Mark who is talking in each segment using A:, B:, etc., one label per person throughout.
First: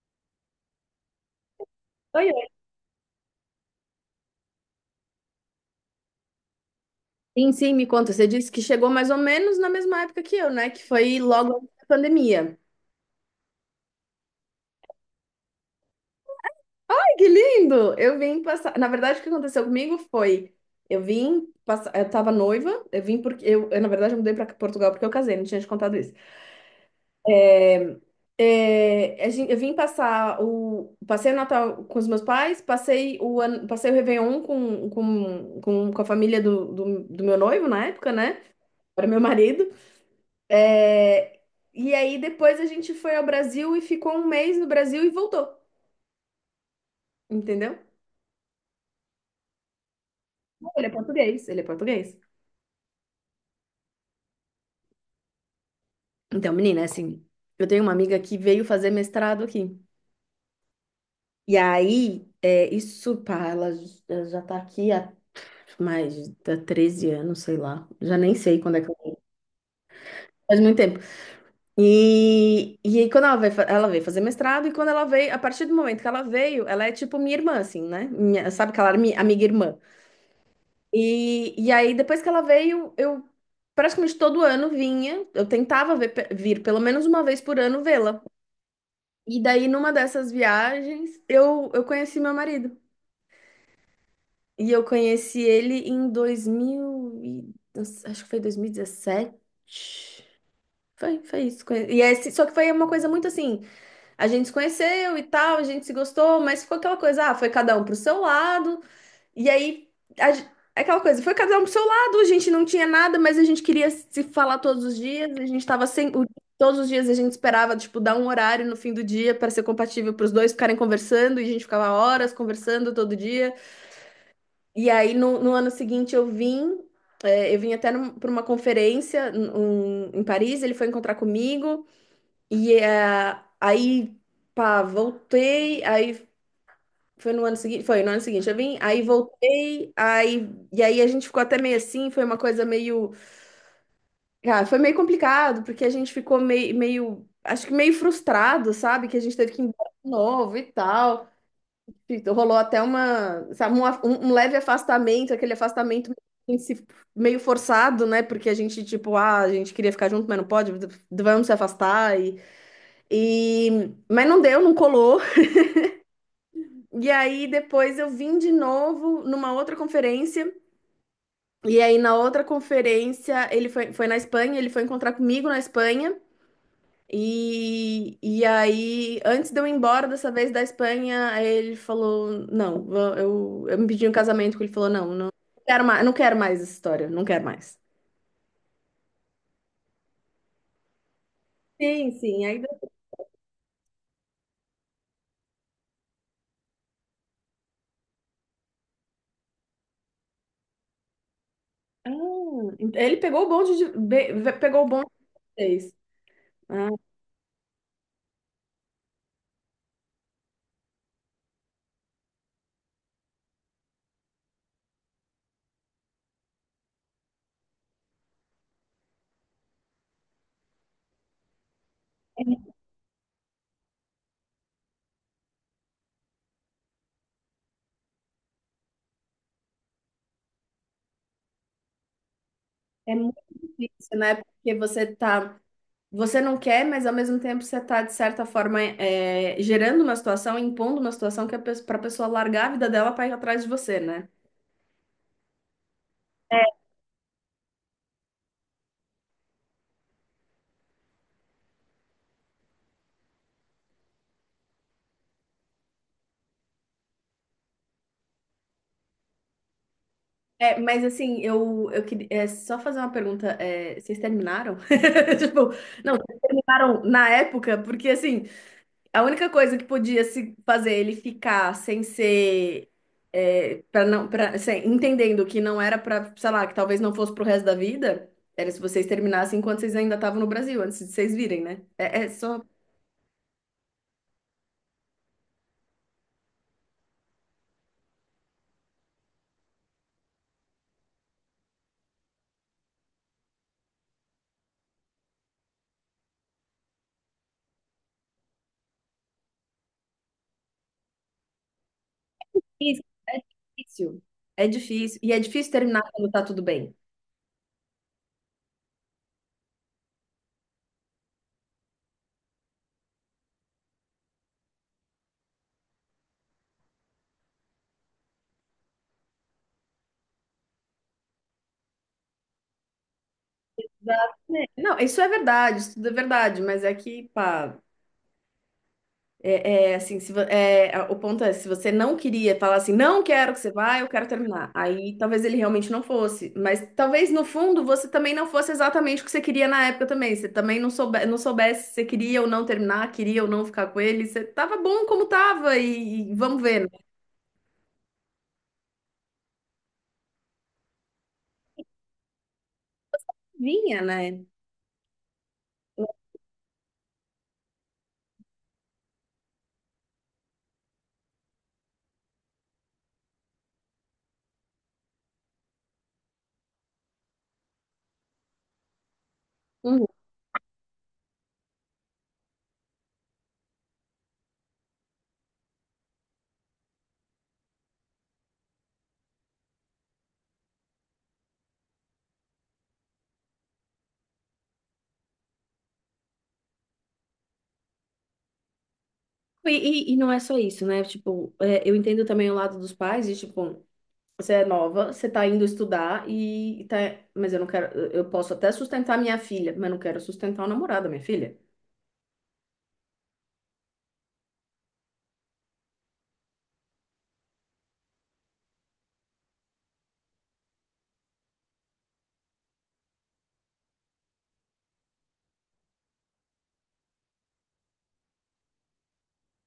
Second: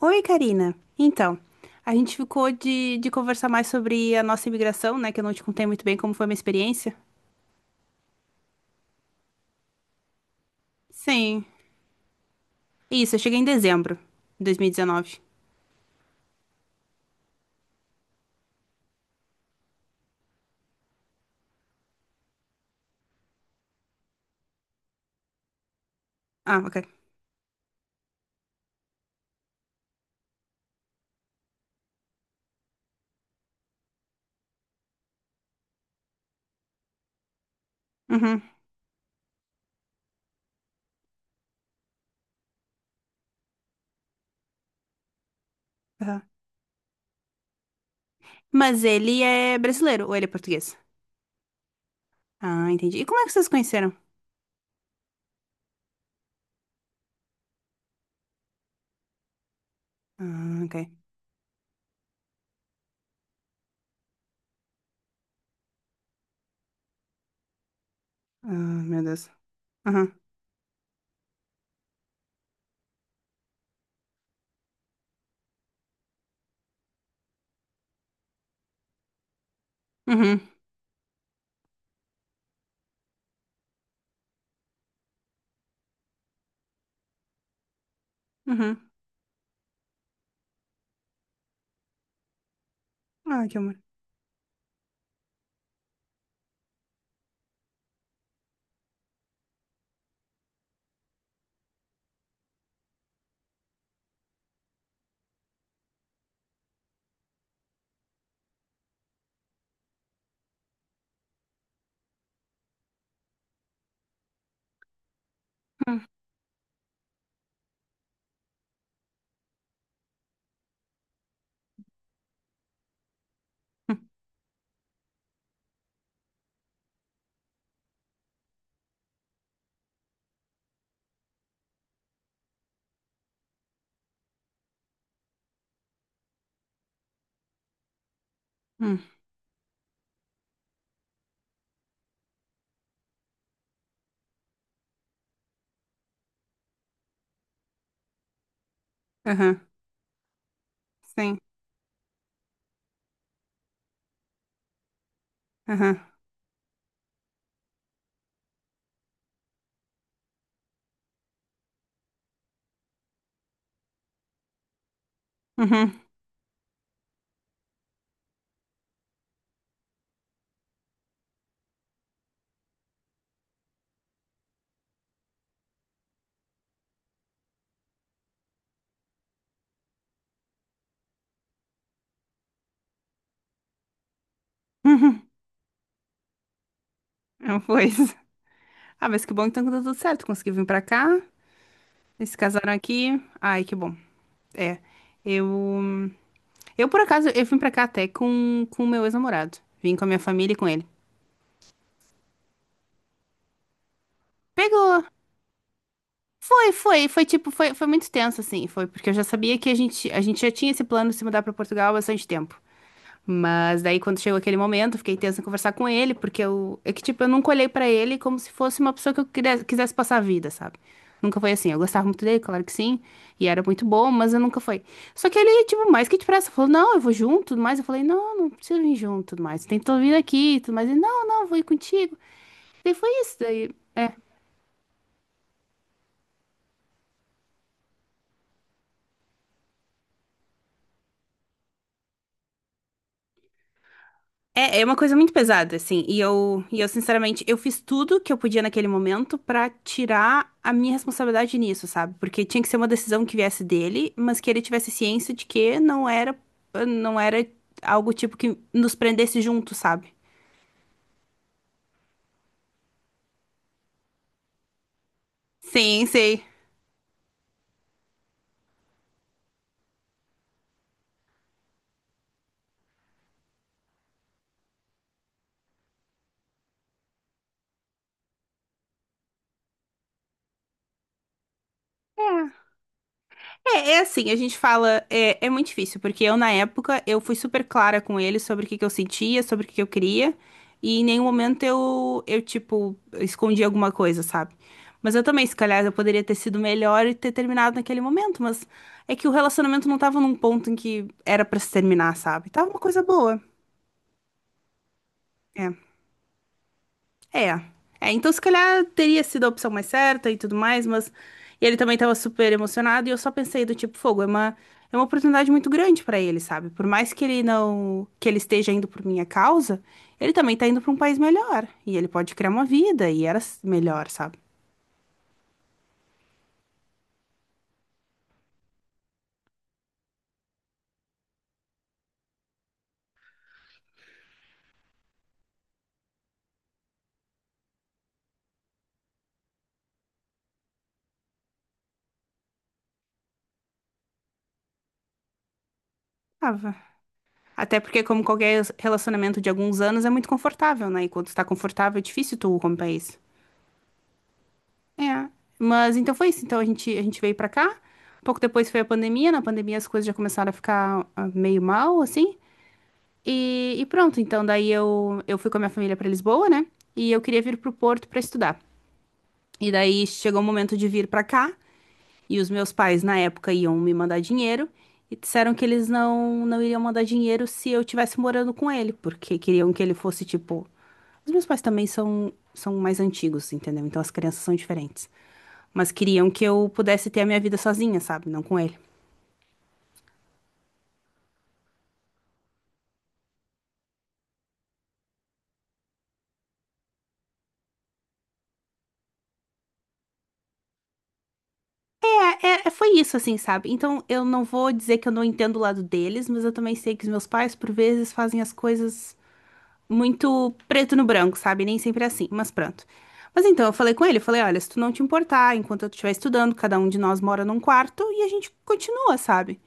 A: Oi, Karina. Então, a gente
B: Oi, oi.
A: ficou de conversar mais sobre a nossa imigração, né? Que eu não te contei muito bem como foi a minha experiência.
B: Sim, me conta. Você disse que chegou mais ou menos na mesma época que eu, né? Que foi
A: Sim.
B: logo antes da pandemia.
A: Isso, eu cheguei em dezembro de 2019.
B: Ai, que lindo! Eu vim passar. Na verdade, o que aconteceu comigo foi: eu vim passar. Eu tava noiva, eu vim porque. Na verdade, eu mudei pra Portugal porque eu casei, não tinha te contado isso.
A: Ah, ok.
B: A gente, eu vim passar o. Passei o Natal com os meus pais, passei o, ano, passei o Réveillon com a família do meu noivo na época, né?
A: Uhum.
B: Era meu marido. É, e aí depois a gente foi ao Brasil e ficou um mês no Brasil e voltou,
A: Aham.
B: entendeu?
A: Mas ele é brasileiro ou ele é português?
B: Ele é português, ele é português.
A: Ah, entendi. E como é que vocês se conheceram?
B: Então, menina, assim, eu tenho uma amiga que veio fazer mestrado aqui.
A: Ah, ok.
B: E aí, isso, pá, ela já tá aqui há mais de 13 anos, sei lá. Já nem
A: Ah,
B: sei quando é que ela
A: meu
B: veio.
A: Deus. Aham.
B: Faz muito tempo. E aí, quando ela veio, ela veio fazer mestrado, e quando ela veio, a partir do momento que ela veio, ela é tipo minha irmã, assim, né? Sabe aquela amiga irmã?
A: Uhum.
B: E aí, depois que ela veio, eu praticamente todo ano vinha. Eu tentava vir pelo menos uma vez por ano vê-la.
A: Uhum.
B: E daí, numa dessas viagens, eu conheci meu marido.
A: Ah, que amor.
B: E eu conheci ele em 2000, e- acho que foi 2017. Foi, foi isso. E é esse, só que foi uma coisa muito assim, a gente se conheceu e tal, a gente se gostou, mas ficou aquela coisa, ah, foi cada um pro seu lado. E aí, a gen- aquela coisa, foi cada um pro seu lado, a gente não tinha nada, mas a gente queria se falar todos os dias, a gente tava
A: Hum,
B: sem. O- todos os dias a gente esperava, tipo, dar um horário no fim do dia para ser compatível para os dois ficarem conversando, e a gente ficava horas conversando todo dia.
A: hum,
B: E aí, no ano seguinte, eu vim. Eu vim até para uma conferência em Paris, ele foi encontrar comigo, e aí, pá, voltei, aí foi no ano seguinte, foi no ano seguinte, eu vim,
A: hum.
B: aí voltei, aí e aí a gente ficou até meio assim, foi uma coisa meio, ah, foi meio complicado, porque a gente ficou meio, meio, acho que meio frustrado, sabe, que a gente teve
A: Aham.
B: que ir embora de novo e tal.
A: Sim.
B: E rolou até uma, sabe, um leve afastamento, aquele
A: Aham.
B: afastamento meio se- meio forçado, né? Porque a gente, tipo, ah, a gente queria ficar junto, mas não pode, vamos se afastar. E, e... Mas não deu, não colou.
A: Uhum.
B: E aí depois eu vim de novo numa outra conferência. E aí, na outra conferência, ele foi, foi na Espanha, ele foi encontrar comigo na Espanha. E aí, antes de eu ir embora dessa vez da Espanha, ele falou: Não, eu me pedi um casamento. Que ele falou: Não,
A: Uhum.
B: não quero mais, não quero mais essa história, não quero
A: Não
B: mais.
A: foi isso. Ah, mas que bom que então que deu tudo certo. Consegui vir pra cá.
B: Sim,
A: Eles se
B: sim. Aí,
A: casaram aqui. Ai, que bom. É. Eu, eu por acaso, eu vim pra cá até com o meu ex-namorado. Vim com a minha família e com ele.
B: ah, ele pegou o bonde de, pegou o
A: Pegou.
B: bonde de vocês.
A: Foi,
B: Ah,
A: foi, foi tipo, foi muito tenso assim, foi porque eu já sabia que a gente já tinha esse plano de se mudar pra Portugal há bastante tempo. Mas daí, quando chegou aquele momento, eu fiquei tensa em conversar com ele, porque eu, é que, tipo, eu nunca olhei pra ele como se fosse uma pessoa que eu quisesse passar a vida, sabe? Nunca foi assim. Eu gostava muito dele, claro que sim, e era muito bom, mas eu nunca foi. Só que ele, tipo, mais que depressa, falou: Não, eu vou junto, tudo mais. Eu falei: Não, não preciso vir junto, tudo mais. Tem que vir aqui, tudo mais. Ele: Não, não, vou ir contigo. Daí foi
B: é
A: isso.
B: muito
A: Daí.
B: difícil, né? Porque você tá. Você não quer, mas ao mesmo tempo você está, de certa forma, é, gerando uma situação, impondo uma situação que para a pessoa largar a vida dela para ir atrás de você, né?
A: É, é uma coisa muito pesada, assim, e eu, sinceramente, eu fiz tudo que eu podia naquele momento pra tirar a minha responsabilidade nisso, sabe? Porque tinha que ser uma decisão que viesse dele, mas que ele tivesse ciência de que não era algo tipo que nos prendesse junto, sabe?
B: É, mas assim, eu queria é, só fazer uma pergunta. É, vocês terminaram? Tipo,
A: Sim,
B: não, vocês
A: sei.
B: terminaram na época, porque assim. A única coisa que podia se fazer ele ficar sem ser para não para entendendo que não era para, sei lá, que talvez não fosse pro resto da vida, era se vocês terminassem enquanto vocês ainda estavam no Brasil, antes de vocês virem, né? É, é só
A: É, é assim, a gente fala, é, é muito difícil, porque eu na época eu fui super clara com ele sobre o que que eu sentia, sobre o que que eu queria, e em nenhum momento eu tipo, escondi alguma coisa, sabe? Mas eu também, se calhar, eu poderia ter sido melhor e ter terminado naquele momento, mas é que o relacionamento não tava num ponto em que era pra se terminar, sabe? Tava uma coisa
B: isso, é
A: boa.
B: difícil. É difícil. E é difícil
A: É.
B: terminar quando tá tudo bem.
A: É. É, então se calhar teria sido a opção mais certa e tudo mais, mas e ele também tava super emocionado e eu só pensei do tipo, fogo, é uma oportunidade muito grande pra ele, sabe? Por mais que ele não que ele esteja indo por minha causa, ele também tá indo pra um país melhor e ele pode criar uma vida e era s- melhor, sabe?
B: Exatamente. Não, isso é verdade, isso tudo é verdade, mas é que, pá, é, é, assim, se, vo- é, a- o ponto é, se você não queria falar assim, não quero que você vá, eu quero terminar. Aí talvez ele realmente não fosse. Mas talvez no fundo você também não fosse exatamente o que você queria na época também. Você também não soube, não soubesse se você queria ou não terminar, queria ou não ficar com ele. Você tava bom como tava e vamos
A: Tava.
B: ver, né?
A: Até porque como qualquer relacionamento de alguns anos é muito confortável, né? E quando está confortável é difícil tu romper isso.
B: Vinha, né?
A: É, mas então foi isso. Então a gente veio pra cá. Pouco depois foi a pandemia. Na pandemia as coisas já começaram a ficar meio mal, assim. E pronto, então daí eu fui com a minha família pra Lisboa, né? E eu queria vir pro Porto pra estudar. E daí
B: Uhum.
A: chegou o momento de vir pra cá. E os meus pais, na época, iam me mandar dinheiro e disseram que eles não iriam mandar dinheiro se eu estivesse morando com ele, porque queriam que ele fosse tipo. Os meus pais também são mais antigos, entendeu? Então as crianças são diferentes. Mas queriam que eu pudesse ter a minha vida sozinha, sabe? Não com ele.
B: E, e não é só isso, né? Tipo, é, eu entendo também o lado dos pais, e tipo. Você é nova, você tá indo estudar e tá. Mas eu não quero. Eu posso até sustentar minha filha, mas não quero sustentar o namorado da minha filha.
A: Foi isso, assim, sabe? Então eu não vou dizer que eu não entendo o lado deles, mas eu também sei que os meus pais, por vezes, fazem as coisas muito preto no branco, sabe? Nem sempre é assim, mas pronto. Mas então eu falei com ele, eu falei, olha, se tu não te importar, enquanto eu estiver estudando, cada um de nós mora num quarto e a gente continua, sabe?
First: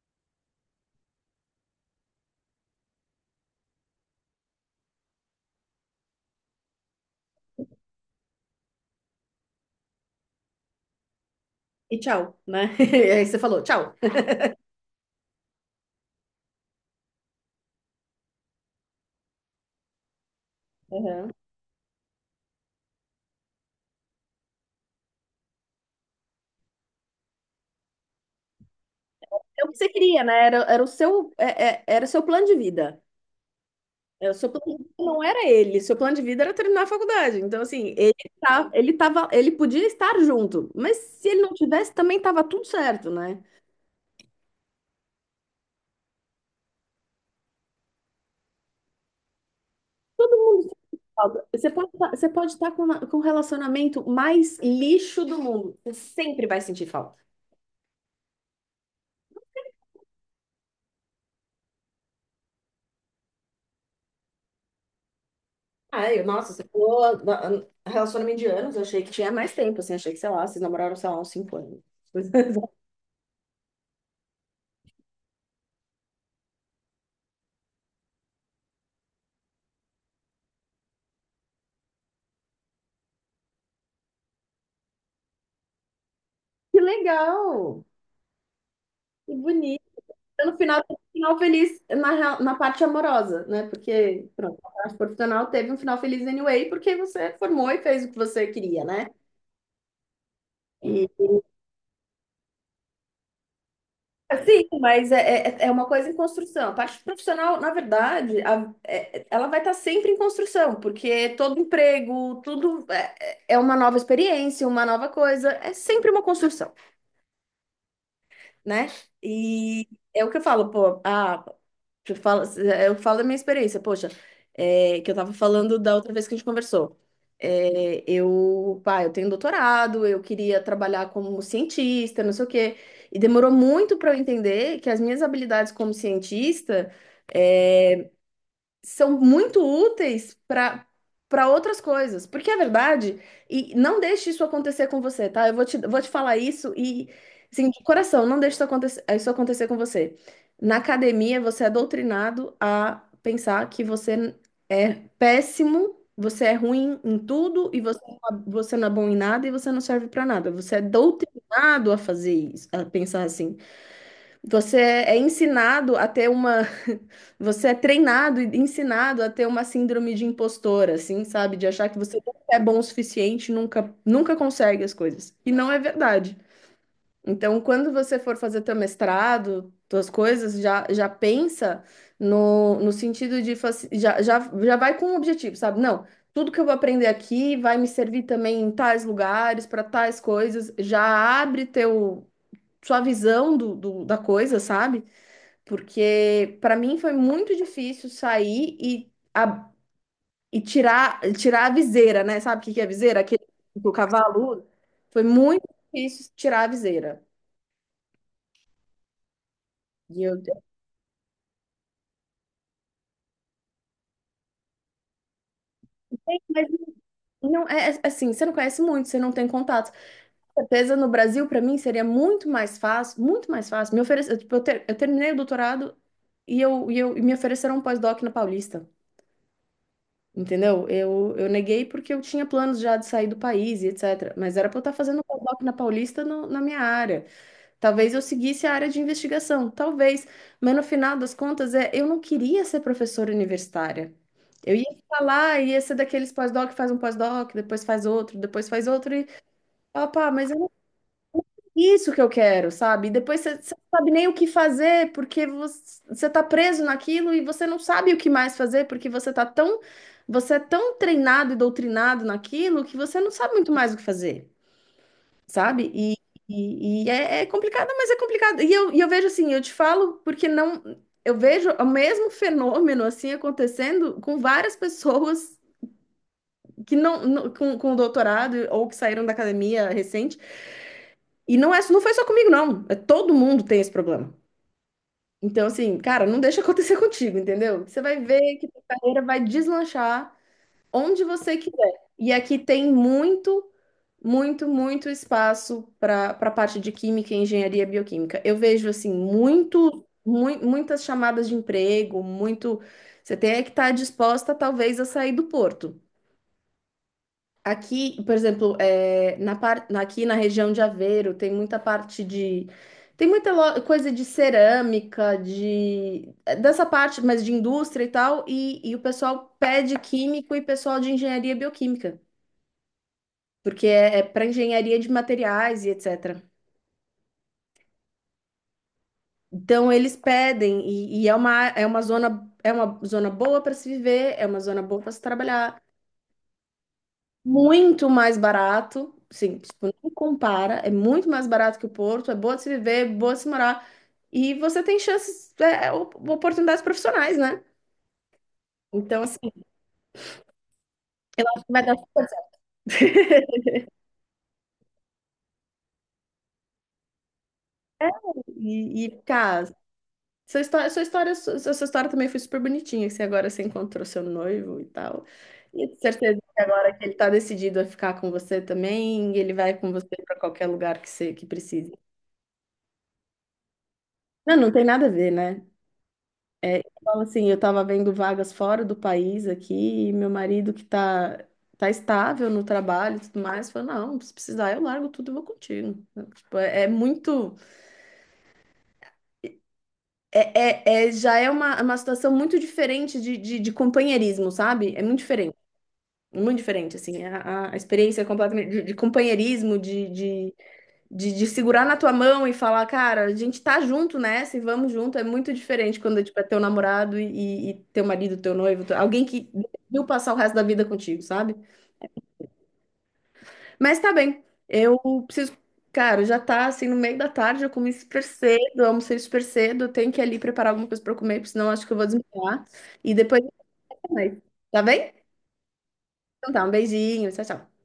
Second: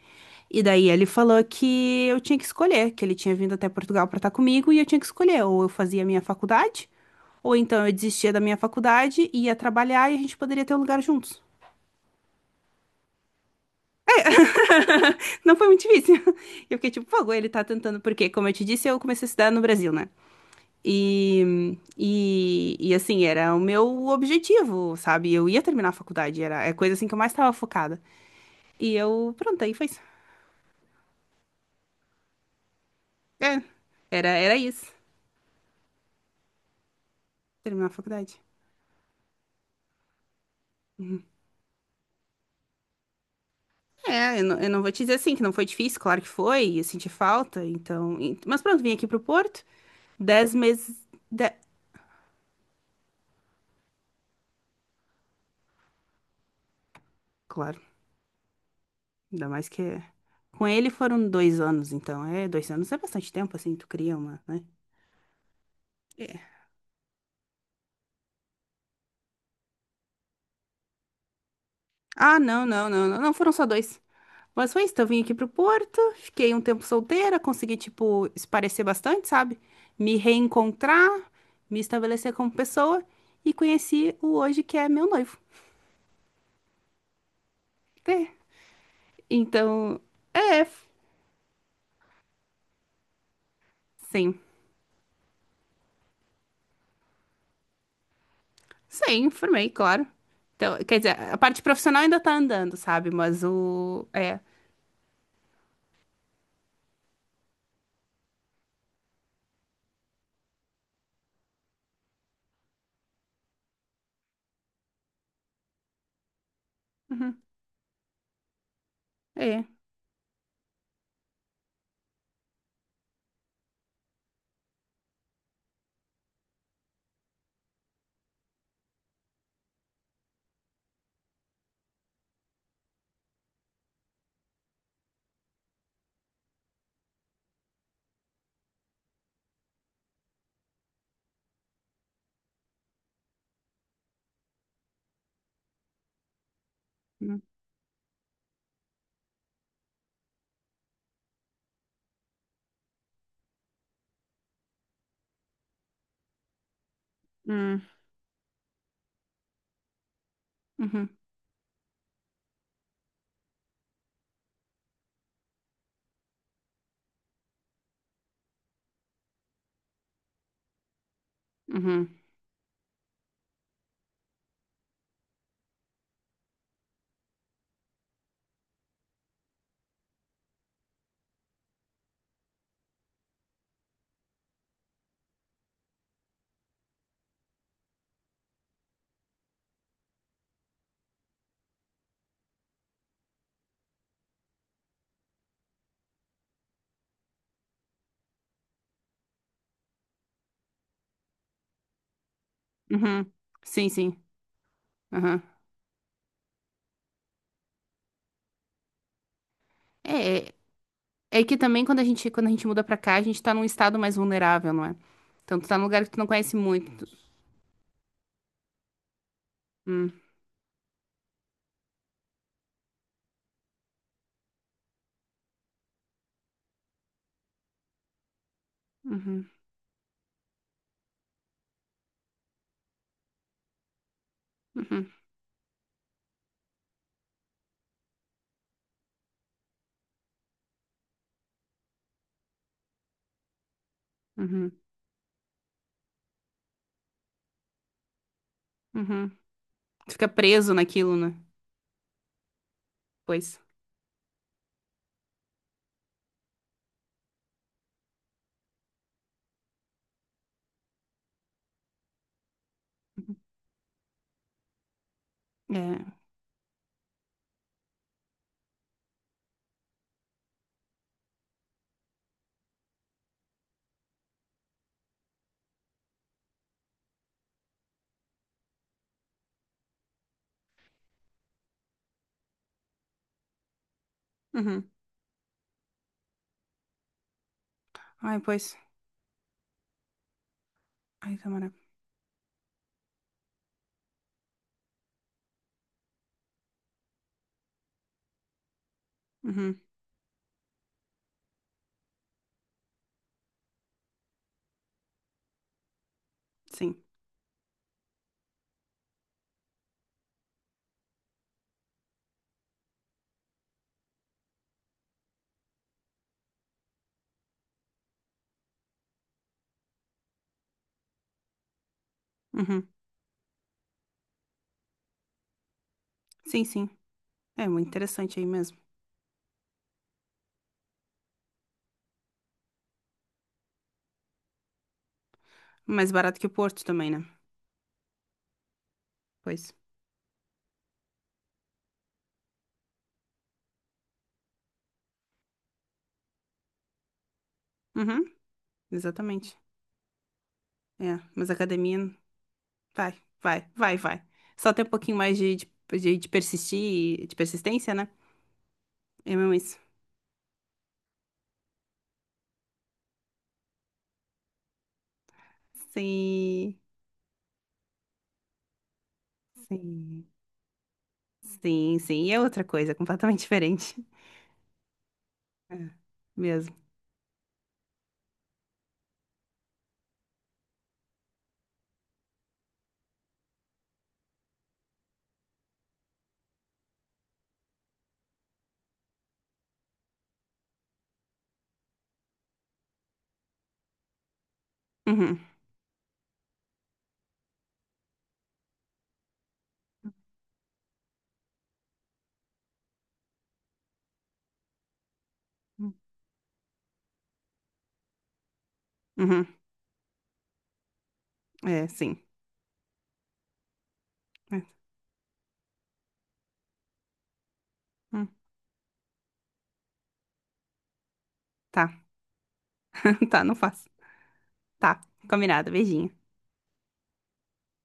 A: E daí ele falou que eu tinha que escolher, que ele tinha vindo até Portugal pra estar comigo e eu tinha que escolher, ou eu fazia a minha faculdade, ou então eu desistia da minha faculdade, ia trabalhar e a gente poderia ter um lugar juntos.
B: E tchau, né? E aí você falou, tchau.
A: Não foi muito difícil. Eu fiquei tipo, pô, ele tá tentando, porque, como eu te disse, eu comecei a estudar no Brasil, né?
B: Uhum.
A: E, assim, era o meu objetivo, sabe? Eu ia terminar a faculdade, era é coisa assim que eu mais estava focada. E eu, pronto,
B: É o
A: aí
B: que
A: foi
B: você
A: isso.
B: queria, né? Era, era o seu, era o seu plano de vida.
A: É, era,
B: É, o seu
A: era
B: plano de vida
A: isso,
B: não era ele. Seu plano de vida era terminar a faculdade. Então,
A: terminar a
B: assim, ele
A: faculdade.
B: tá, ele tava, ele podia estar junto, mas se ele não tivesse, também tava tudo certo, né?
A: É, eu não vou te dizer assim, que não foi difícil, claro que foi, eu senti falta, então... e- Mas pronto, vim aqui pro Porto, dez meses...
B: Alba,
A: de-
B: você pode, você pode estar com, com o relacionamento mais lixo do mundo. Você sempre vai sentir falta.
A: Claro, ainda mais que... é- Com ele foram dois anos, então, é, dois anos é bastante tempo, assim, tu cria uma, né?
B: Ai,
A: É.
B: nossa, você falou relacionamento de anos, eu achei que tinha mais tempo, assim, achei que, sei lá, vocês namoraram, sei lá, uns cinco anos.
A: Ah, não, não, não, não, não, foram só dois. Mas foi isso, então eu vim aqui pro Porto, fiquei um tempo solteira, consegui, tipo, esparecer bastante, sabe? Me reencontrar, me estabelecer como pessoa e conheci o hoje que é meu noivo.
B: Que legal!
A: É.
B: Que bonito!
A: Então,
B: Então, no
A: é,
B: final, teve um final feliz na, na parte amorosa, né? Porque,
A: sim.
B: pronto, a parte profissional teve um final feliz anyway, porque você formou e fez o que você queria, né?
A: Sim, formei, claro. Então, quer
B: E
A: dizer, a parte profissional ainda tá andando, sabe? Mas o... É.
B: sim, mas é uma coisa em construção. A parte profissional, na verdade, ela vai estar sempre em construção, porque todo emprego, tudo é, é uma nova experiência, uma nova coisa, é sempre uma construção,
A: Uhum,
B: né?
A: é.
B: E é o que eu falo, pô, ah, eu falo da minha experiência, poxa, é, que eu tava falando da outra vez que a gente conversou. É, eu, pá, eu tenho doutorado, eu queria trabalhar como cientista, não sei o quê, e demorou muito para eu entender que as minhas habilidades como cientista são muito úteis para outras coisas. Porque é verdade, e não deixe isso acontecer com você, tá? Vou te falar isso e,
A: Hum,
B: assim, de coração, não deixe isso acontecer com você. Na academia, você é doutrinado a pensar que você é péssimo, você é ruim em tudo
A: hum,
B: você não é bom em nada e você não serve para nada. Você é
A: Uhum,
B: doutrinado a fazer isso, a pensar assim. Você é ensinado a ter uma. Você é treinado e ensinado a ter uma síndrome de impostora, assim, sabe? De achar que
A: uhum,
B: você nunca é bom o suficiente, nunca, nunca consegue as coisas. E não é verdade. Então, quando você for fazer teu mestrado, tuas coisas, já pensa no sentido de. Já, já, já vai com um objetivo, sabe? Não, tudo que eu vou aprender aqui vai me servir também em tais lugares, para tais coisas. Já abre teu, sua visão do, da coisa, sabe? Porque para mim foi muito difícil sair e tirar, tirar a viseira, né? Sabe o que que é viseira?
A: uhum.
B: Aquele que
A: Sim,
B: o
A: sim.
B: cavalo usa. Foi
A: Uhum.
B: muito difícil tirar a viseira. E eu,
A: É, é, é que também quando a gente muda pra cá, a gente tá num estado mais vulnerável, não é? Então tu tá num lugar que tu não conhece
B: mas
A: muito.
B: não é é, assim, você não conhece muito, você não tem contato.
A: Hum,
B: Com certeza no Brasil para mim seria muito mais fácil, muito mais fácil. Me oferece, eu, tipo, eu terminei o doutorado e me ofereceram um pós-doc na Paulista.
A: uhum,
B: Entendeu? Eu neguei porque eu tinha planos já de sair do país e etc. Mas era para eu estar
A: uhum,
B: fazendo pós-doc na Paulista na minha área. Talvez eu seguisse a área de investigação, talvez. Mas no final das contas, é, eu não queria ser professora universitária.
A: uhum,
B: Eu ia ficar lá, ia ser daqueles pós-doc, faz um pós-doc, depois faz outro, depois faz outro. E,
A: uhum. Tu fica
B: opa, mas
A: preso naquilo, né?
B: isso que eu quero, sabe? E depois você
A: Pois.
B: você não sabe nem o que fazer, porque você tá preso naquilo e você não sabe o que mais fazer, porque você tá tão, você é tão treinado e doutrinado naquilo que você não
A: Uhum.
B: sabe muito mais o que fazer, sabe? E,
A: É.
B: e, e é, é complicado, mas é complicado. E eu vejo assim, eu te falo porque não, eu vejo o mesmo fenômeno assim acontecendo com várias pessoas que não, com doutorado ou que saíram da academia recente e não é, não foi só comigo, não. É, todo mundo tem esse problema.
A: Uhum.
B: Então, assim, cara, não deixa acontecer contigo, entendeu? Você vai
A: Ai,
B: ver que
A: pois.
B: tua carreira vai deslanchar onde
A: Ai,
B: você
A: Tamara.
B: quiser. E aqui tem muito, muito, muito espaço para parte de química, engenharia bioquímica. Eu vejo, assim,
A: Uhum.
B: muito, muitas chamadas de emprego, muito. Você tem é que estar disposta, talvez, a sair do porto.
A: Sim.
B: Aqui, por exemplo, é, aqui na região de Aveiro tem muita parte de. Tem muita coisa de cerâmica, de é, dessa parte, mas de indústria e tal, e o pessoal pede químico e pessoal de engenharia bioquímica,
A: Uhum.
B: porque é, é para engenharia de materiais e etc.
A: Sim, sim. É muito interessante aí mesmo.
B: Então eles pedem, e é uma zona boa para se viver, é uma zona boa para se trabalhar.
A: Mais barato que o Porto também, né?
B: Muito mais barato, sim,
A: Pois.
B: tipo, não compara, é muito mais barato que o Porto, é boa de se viver, boa de se morar, e você tem chances, é, é, oportunidades profissionais, né?
A: Uhum.
B: Então, assim,
A: Exatamente. É.
B: eu
A: Mas a
B: acho que vai dar
A: academia.
B: super certo.
A: Vai, vai, vai, vai. Só ter um pouquinho mais de persistir, de persistência,
B: É,
A: né?
B: e
A: É mesmo
B: cara,
A: isso.
B: sua história, sua história, sua história também foi super bonitinha, que você encontrou seu noivo e tal. E eu tenho certeza que
A: Sim,
B: agora que ele tá decidido a ficar com você também, ele vai com você
A: sim,
B: para qualquer lugar que você que precise.
A: sim, sim. E é outra coisa, completamente diferente.
B: Não, não tem nada a ver, né?
A: É, mesmo.
B: É, eu assim, eu estava vendo vagas fora do país aqui, e meu marido que tá, tá estável no trabalho e tudo mais, falou, não, se precisar eu largo tudo e vou contigo. Tipo, é, é muito, é, é, é- já é uma situação muito diferente de companheirismo, sabe? É
A: Uhum.
B: muito diferente, assim, a experiência é completamente de companheirismo, de segurar na tua mão e falar, cara, a gente tá junto nessa e vamos junto, é muito diferente quando tipo, é teu namorado e teu marido, teu noivo, alguém que
A: Uhum.
B: decidiu passar o resto da vida contigo, sabe?
A: É, sim.
B: Mas tá bem,
A: É.
B: eu preciso. Cara, já tá assim no meio da tarde, eu comi super
A: Hum.
B: cedo, eu almocei super cedo, eu tenho que ir ali preparar alguma coisa pra eu comer, porque senão eu
A: Tá,
B: acho que eu vou desmaiar. E depois,
A: tá,
B: a
A: não faço.
B: gente vai. Tá
A: Tá,
B: bem?
A: combinado, beijinho.
B: Então tá, um beijinho, tchau, tchau.